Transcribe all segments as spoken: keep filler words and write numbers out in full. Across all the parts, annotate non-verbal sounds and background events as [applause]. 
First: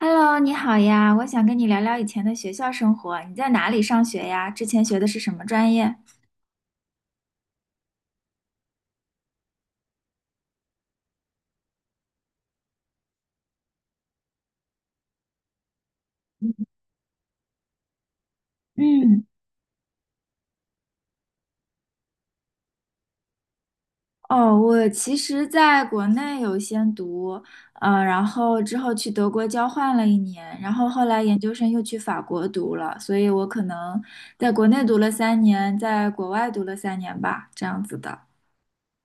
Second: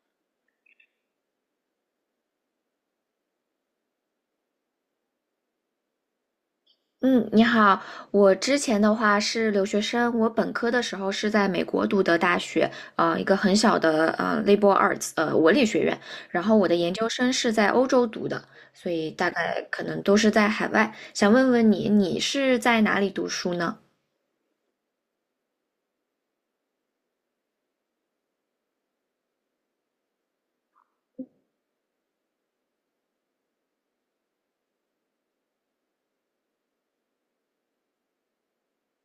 Hello,你好呀，我想跟你聊聊以前的学校生活。你在哪里上学呀？之前学的是什么专业？嗯，你好。我之前的话是留学生，我本科的时候是在美国读的大学，呃，一个很小的呃 liberal arts 呃文理学院。然后我的研究生是在欧洲读的，所以嗯，大概可能都是在海外。想问问你，你是在哪里读书呢？哦，我其实在国内有先读，呃，然后之后去德国交换了一年，然后后来研究生又去法国读了，所以我可能在国内读了三年，在国外读了三年吧，这样子的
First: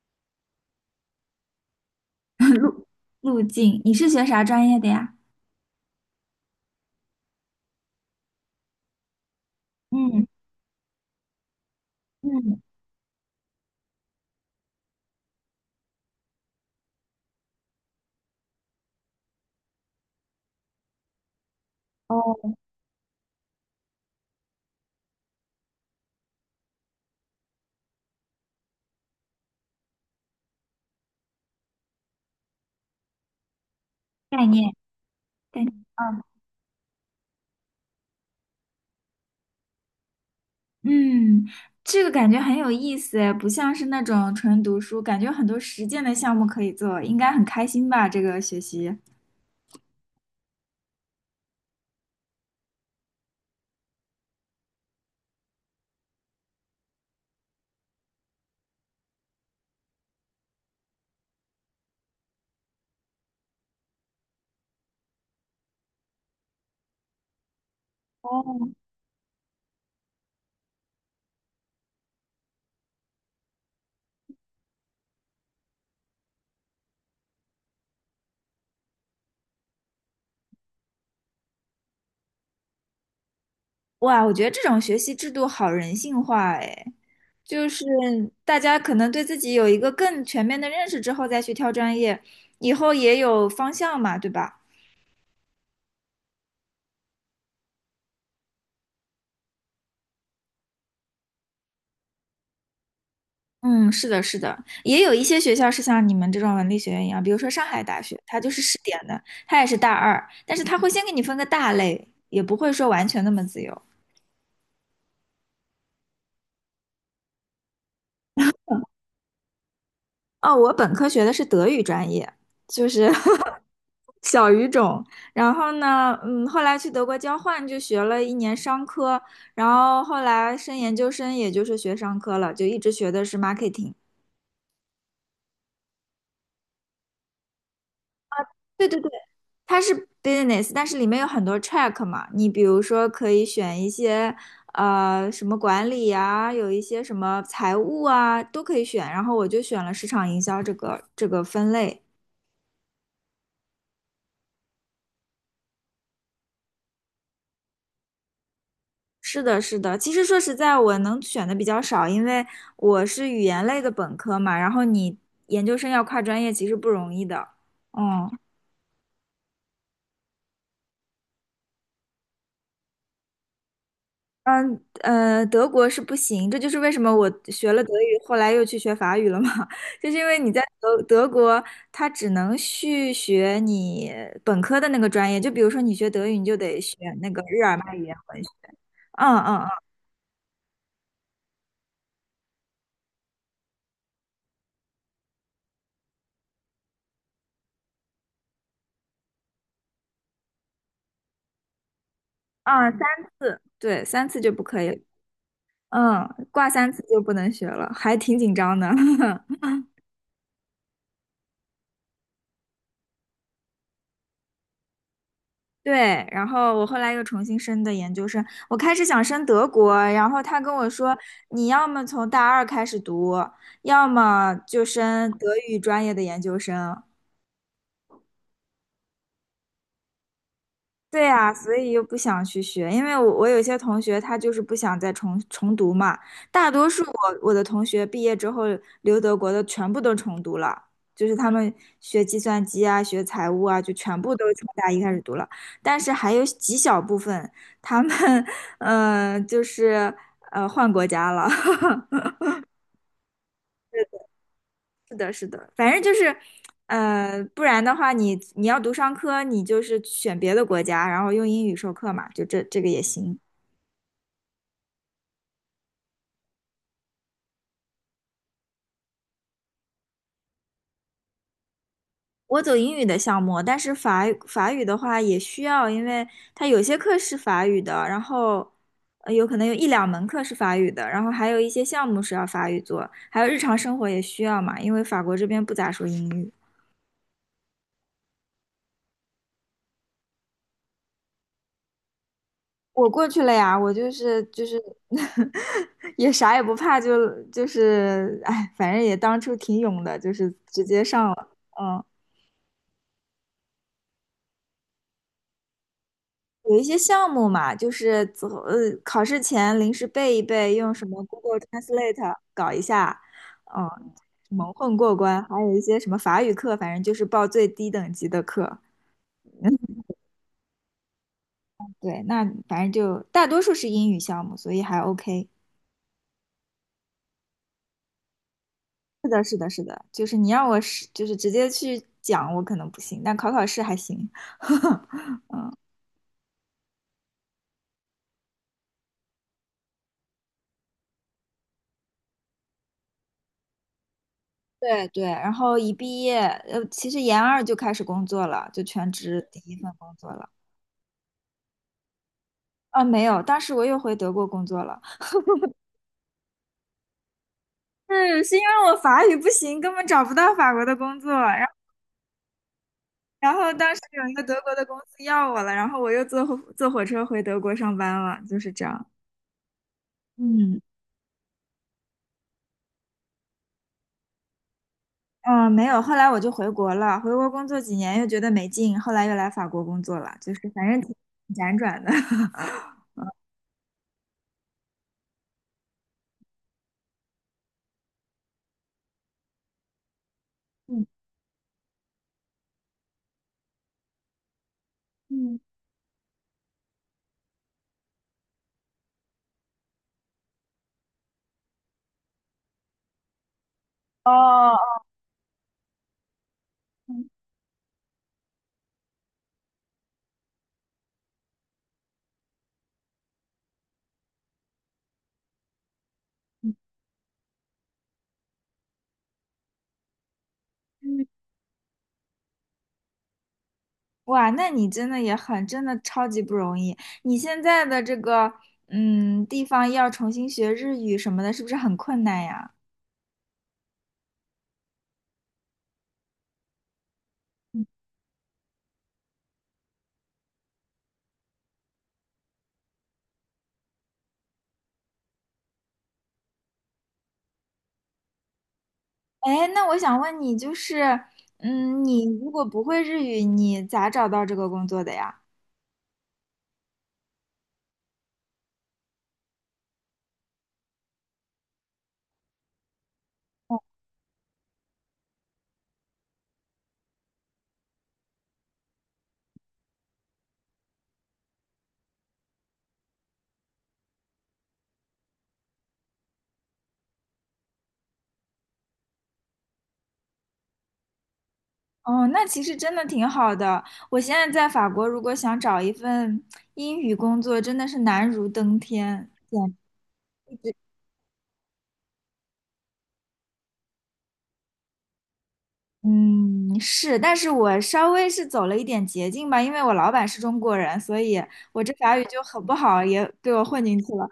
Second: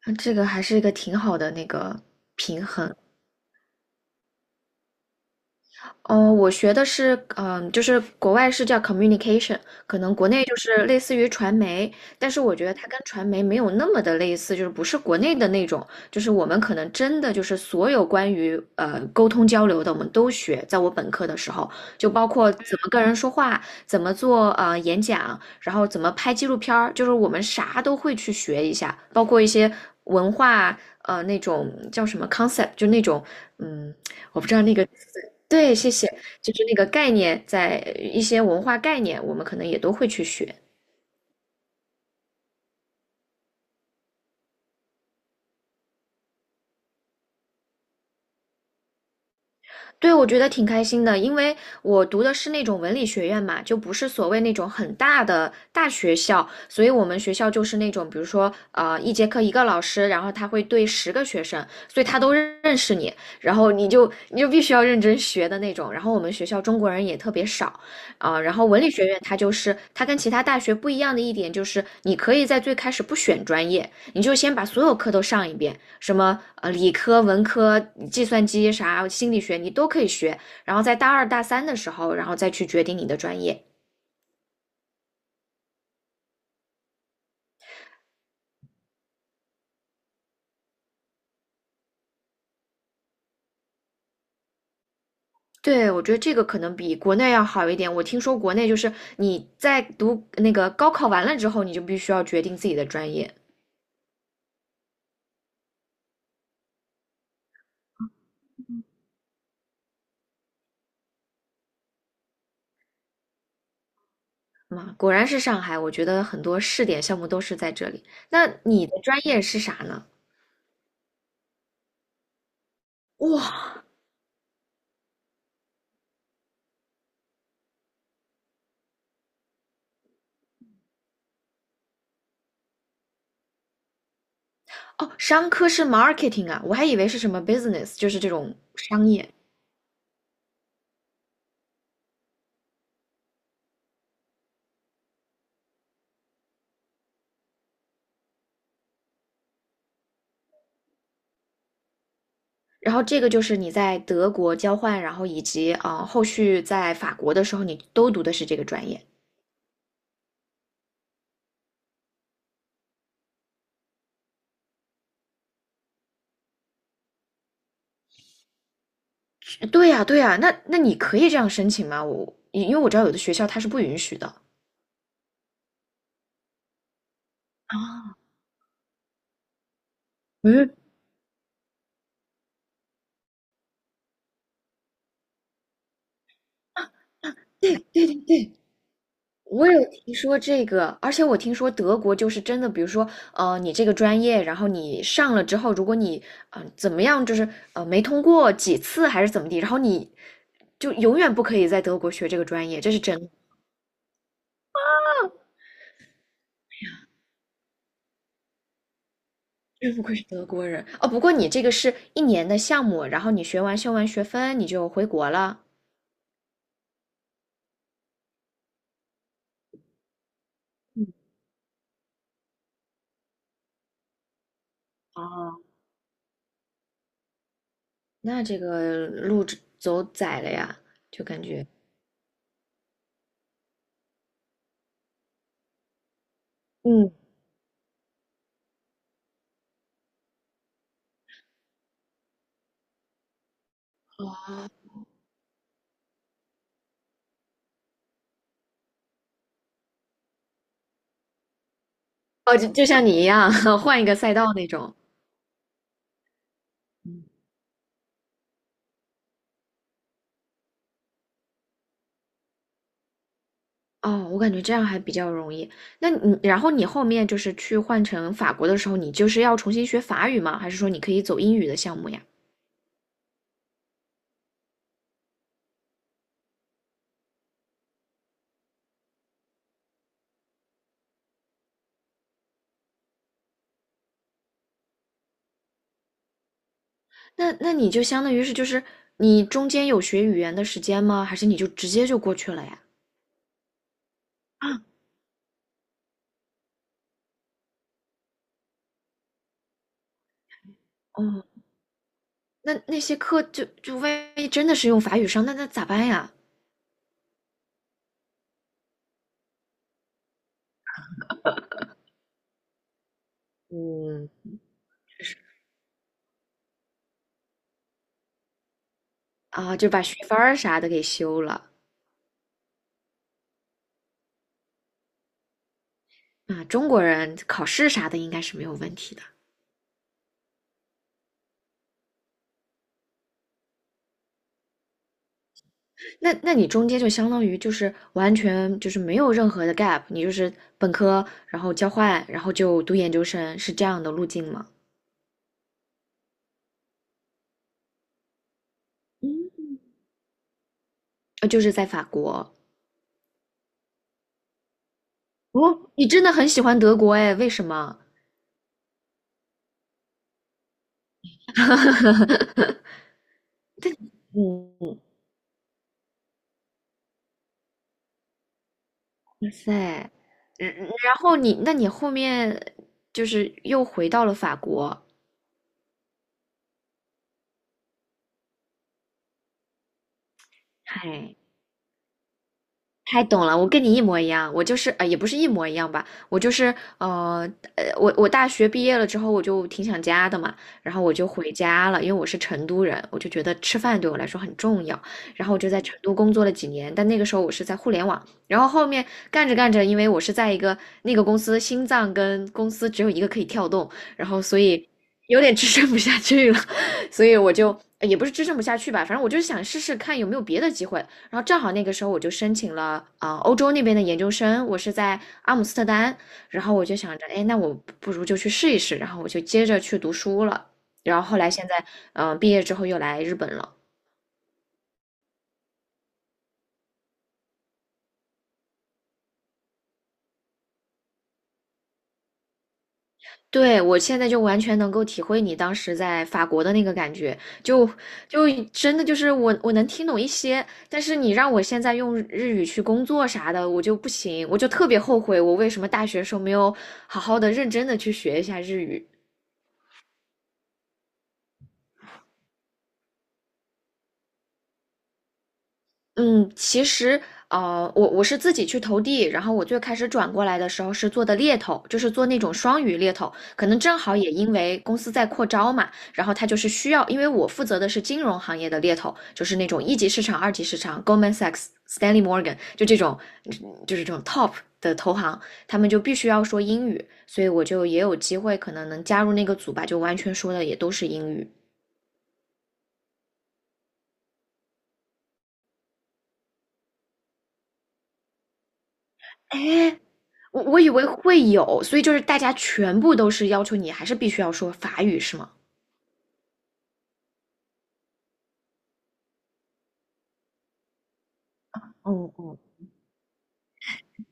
啊这个还是一个挺好的那个平衡。路径。你是学啥专业的呀？哦，我学的是，嗯、就是国外是叫 communication，可能嗯国内就是类似于传媒，但是我嗯，觉得它跟传媒没有那么的类似，就是不是国内的那种，就是我们可能真的就是所有关于呃沟通交流的，我们都学，在我本科的时候，就包括哦，怎么跟人说话，怎么做呃演讲，然后怎么拍纪录片儿，就是我们啥都会去学一下，包括一些文化呃那种叫什么 concept，就那种嗯。我概不知道那念，个概念。对，谢谢。嗯就是那个概念，在一些文化概念，我们可能也都会去学。嗯，这个感觉很有意思诶，不像是那种纯读书，感觉有很多实践的项目可以做，应该很开心吧？这个学习。对，我觉得挺开心的，因为我读的是那种文理学院嘛，就不是所谓那种很大的大学校，所以我们学校就是那种，比如说，呃，一节课一个老师，然后他会对十个学生，所以他都认认识你，然后你就你就必须要认真学的那种。然后我们学校中国人也特别少，啊、然后哦，文理学院它就是它跟其他大学不一样的一点就是，你可以在最开始不选专业，你就先把所有课都上一遍，什么呃理科、文科、计算机啥、心理学你都可以学，然后在大二大三的时候，然后再去决定你的专业。哇，我觉得这种学习制度好人性化哎，就是大家可能对自己有一个更全面的认识之后再去挑专业，以后也有方向嘛，对吧？对，我觉得这个可能比国内要好一点。我听说国内就是你在读那个高考完了之后，你就必须要决定自己的专业。嗯，是的，是的，也有一些学校是像你们这种文理学院一样，比如说上海大学，它就是试点的，它也是大二，但是它会先给你分个大类，也不会说完全那么自由。嘛，果然是上海，我觉得很多试点项目都是在这里。那你的专业是啥呢？哦，我本科学的是德语专业，就是 哇，[laughs] 小语种。然后呢，嗯，后来去德国交换就学了一年商科，然后后来升研究生，也就是学商科了，就一直学的是 marketing。哦，商科是 marketing 啊，我还以为是什么 business，就是这种对对商对，业。它是 business,但是里面有很多 track 嘛，你比如说可以选一些呃什么管理呀，有一些什么财务啊，都可以选。然后我就选了市场营销这个这个分类。然后这个就是你在德国交换，然后以及啊、呃后续在法国的时候，你都读的是这个专业。是的，是的。其实说实在，我能选的比较少，因为我是语言类的本科嘛，然后你研究生要跨专业，其实不容易的。嗯。对呀，对呀，那那你可以这样申请吗？我因为我知道有的学校它是不允许的。嗯呃，德国是不行，这就是为什么我学了德啊，语，后来又去学法语了嘛，[laughs] 就是因为你在嗯，德德国，它只能续学你本科的那个专业，就比如说你学德语，你就得学那个日耳曼语言文学，嗯嗯我嗯有听说这个，而且我听说德国就是真的，比如说，呃，你这个专业，然后你上了之后，如果你，嗯、呃怎么样，就是呃，没通过几次还是怎么地，然后你就永远不可以在德国学这个专业，嗯，这三是真的。对三次就不可以，嗯，挂三次就不能学了，还挺紧张的。[laughs] 真不愧是德国人哦！不过你这个是一年的项目，然后你学完修完学分，你就回国了。对，然后我后来又重新申的研究生，我开始想申德国，然后他跟我说，你要么从大二开始读，要么就申德哦，语专业的研究生。那这个路只走窄了呀，就对感啊，觉，所以又不想去学，因为我我有些同学他就是不想再重重读嘛，大多数嗯，我我的同学毕业之后留德国的全部都重读了，就是他们学计算机啊、学财务啊，就全部都从大一开始读了，但是还有极小部分他们 [laughs] 呃就是呃换国家了，哦，就就像你一样，[laughs] 换一个赛道那种。[laughs] 是的，是的，反正就是。呃，不然的话你，你要读商科，你就是选别的国家，然后用英语授课嘛，就这这个也行。哦，我感觉这样还比较容易。那你，然后你后面就是去换成法国的时候，你就是要重新学法语吗？还是说你可以走英语的项目呀？我走英语的项目，但是法语法语的话也需要，因为它有些课是法语的，然后呃有可能有一两门课是法语的，然后还有一些项目是要法语做，还有日常生活也需要嘛，因为法国这边不咋说英语。那那你就相当于是就是你中间有学语言的时间吗？还是你就直接就过去了呀？我过去了呀，我就是就是 [laughs] 也啥也不怕就，就是哎，反正也当初挺勇的，就是直接上哦，了，嗯。那那些课就就万一真的是用法语上，那那咋办呀？有一些项目嘛，就是走呃考试前临时背一背，用什么 Google Translate 搞一下，嗯，嗯，蒙混过关。还有一些什么法语课，反正就是报最低等级的课。啊，就把学分儿啥的给修了对，那反正就大多数是英语项目，所以还 OK。啊。中国人考试啥的应该是没有问题的。是的，是的，就是你让我是就是直接去讲，我可能不行，但考考试还行。[laughs] 那那你中间就相当于就是完全就是没有任何的 gap，你就是本科，然后交换，然后就读研究生，是这样的路径吗？对对，然后一毕业，呃，其实研二就开始工作了，就全职嗯，第一份工作了。呃就是在法国。啊，没有，当时我又回德国工作了。哦，你真的很喜欢德国哎？为什么？是是因为我法语不行，根本找不到法国的工作。然后 [laughs] 然后当时有一个德国的公嗯。司要我了，然后我又坐火坐火车回德国上班了，就是这样。哇塞，嗯，嗯嗯然后你，那你后面就是又回到了法国，嗯，呃没有，后来我就回国了，回国工作几年又觉得没劲，后来又来法国工作了，就是反正挺嗨，辗转的。[laughs] 太懂了，我跟你一模一样，我就是呃，也不是一模一样吧，我就是呃呃，我我大学毕业了之后，我就挺想家的嘛，然后嗯我就回家了，因为我是成都人，我就觉得吃饭对我来说很重要，然后嗯我就在成都工作了几年，但那个时候我是在互联网，然后后面干着干着，因为我是在一个那个公司心脏跟公司只有一个可以跳动，然后所以哦，有点支撑不下去了，[laughs] 所以我就呃也不是支撑不下去吧，反正我就是想试试看有没有别的机会。然后正好那个时候我就申请了啊、呃欧洲那边的研究生，我是在阿姆斯特丹，然嗯后我就想着，哎，那我不如就去试一试，然后我就接着去读书了，然嗯，后后来现在，嗯、毕业之后又来日本了。哇，那你真的也很，真的超级不容易。你现在的这个嗯地方要重新学日语什么的，是不是很困难呀？对，我现在就完全能够体会你当时在法国的那个感觉，就就真的就是我我能听懂一些，但是你让我现在用日语去工作啥的，我就不行，我就特别后悔我为什么大学时候没有好好的认真的去学一下日语。哎，那我想问你，就是，嗯，你如果不会日语，你咋找到这个工作的呀？嗯，其实，呃，我我是自己去投递，然后我最开始转过来的时候是做的猎头，就是做那种双语猎头，可能正好也因为公司在扩招嘛，然后他就是需要，因为我负责的是金融行业的猎头，就是那种一级市场、二级市场，Goldman Sachs、Stanley Morgan，就这种，嗯就是这种 top 的投行，他们就必须要说英语，所以我就也有机会可能能加入那个组吧，就完全说的也都是英语。哦，那其实真的挺好的。我现在在法国，如果想找一份英语工作，真的是难如登天，简我直。我以为会有，所以就是大家全部都是要求你还是必须要说法语，是吗？嗯，是，但是我稍微是走了一点捷径吧，因为我老板是中国人，所以我这法语嗯就嗯，很不好，也被我混进去了。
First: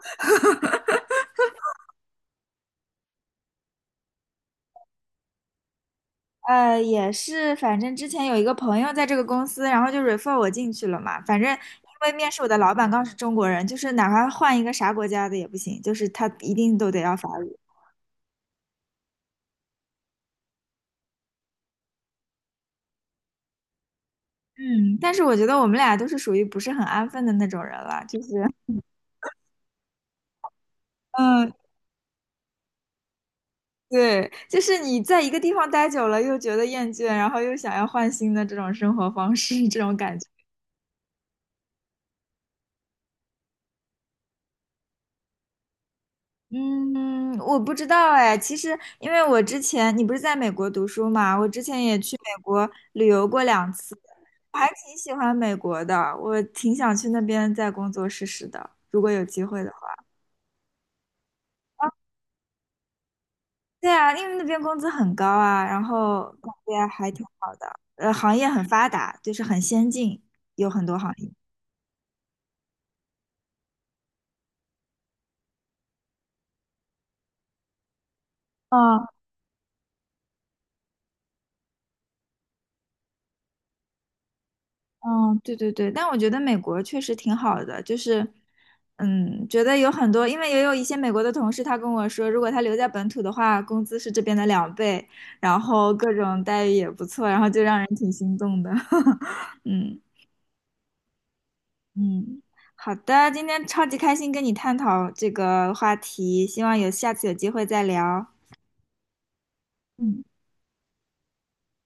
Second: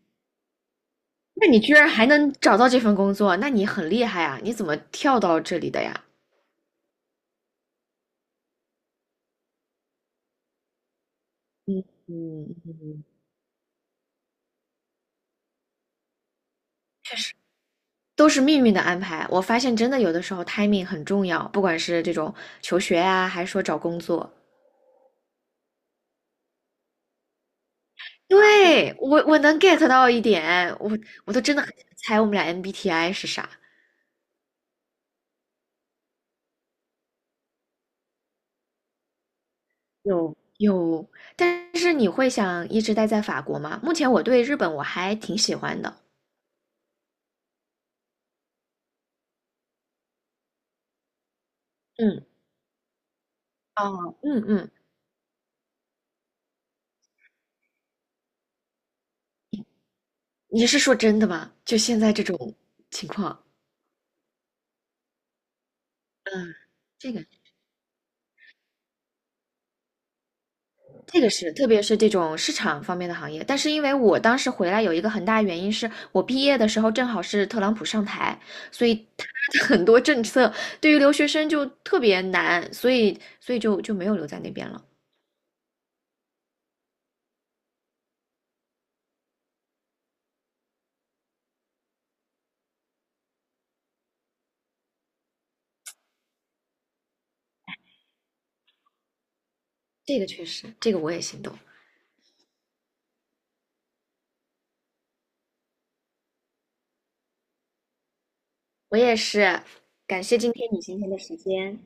那你居然还能找到这份工作，那你很厉害啊！你怎么跳到这里的呀？呃，也是，反正之前有一个朋友在这个公司，然后就 refer 我进去了嘛。反正因嗯为面试我嗯的老板嗯，刚是中国人，就是哪怕换一个啥国家的也不行，就是他一定都得要法语。都是命运的安排。我发现真的有的时候 timing 很重要，不管是这种求学啊，还是说找工作。嗯，但是我觉得我们俩都是属于不是很安分的那种人了，就是，对，我我能 get 到一点，我我都嗯，真的很想猜我们俩 M B T I 是啥。对，就是你在一个地方待久了又觉得厌倦，然后又想要换新的这种生活方式，这种感觉。有有，但是你会想一直待在法国吗？目前我对日本我还挺喜欢的。嗯，我不知道哎。其实，因为我之前你不是在美国读书嘛，我之前也去嗯，美国旅游过两次，哦，嗯我还嗯，挺喜欢美国的，我挺想去那边再工作试试的，如果有机会的话。你是说真的吗？就现在这种情况，对啊，因为那边工资很高啊，然后感嗯，觉还这个挺好的，呃，行业很发达，就是很先进，有很多行这个业。是，特别是这种市场方面的行业。但是因为我当时回来有一个很大原因是我毕业的时候正好是特朗普上台，所以他的很多政策对于留学生就特别难，所以所以就就没有留在那边了。嗯，对对对，但我觉得美国确实挺好的，就是，嗯，觉得有很多，因为也有一些美国的同事，他跟我说，如果他留在本土的话，工资是这边的两倍，然后各种待遇也不错，然后就让人挺心动的。[laughs] 嗯这个确实，这个我也心动。嗯，好的，今天超级开心跟你探讨这个话题，希望有下次有机会再聊。我也是，感嗯。谢今天你今天的时间。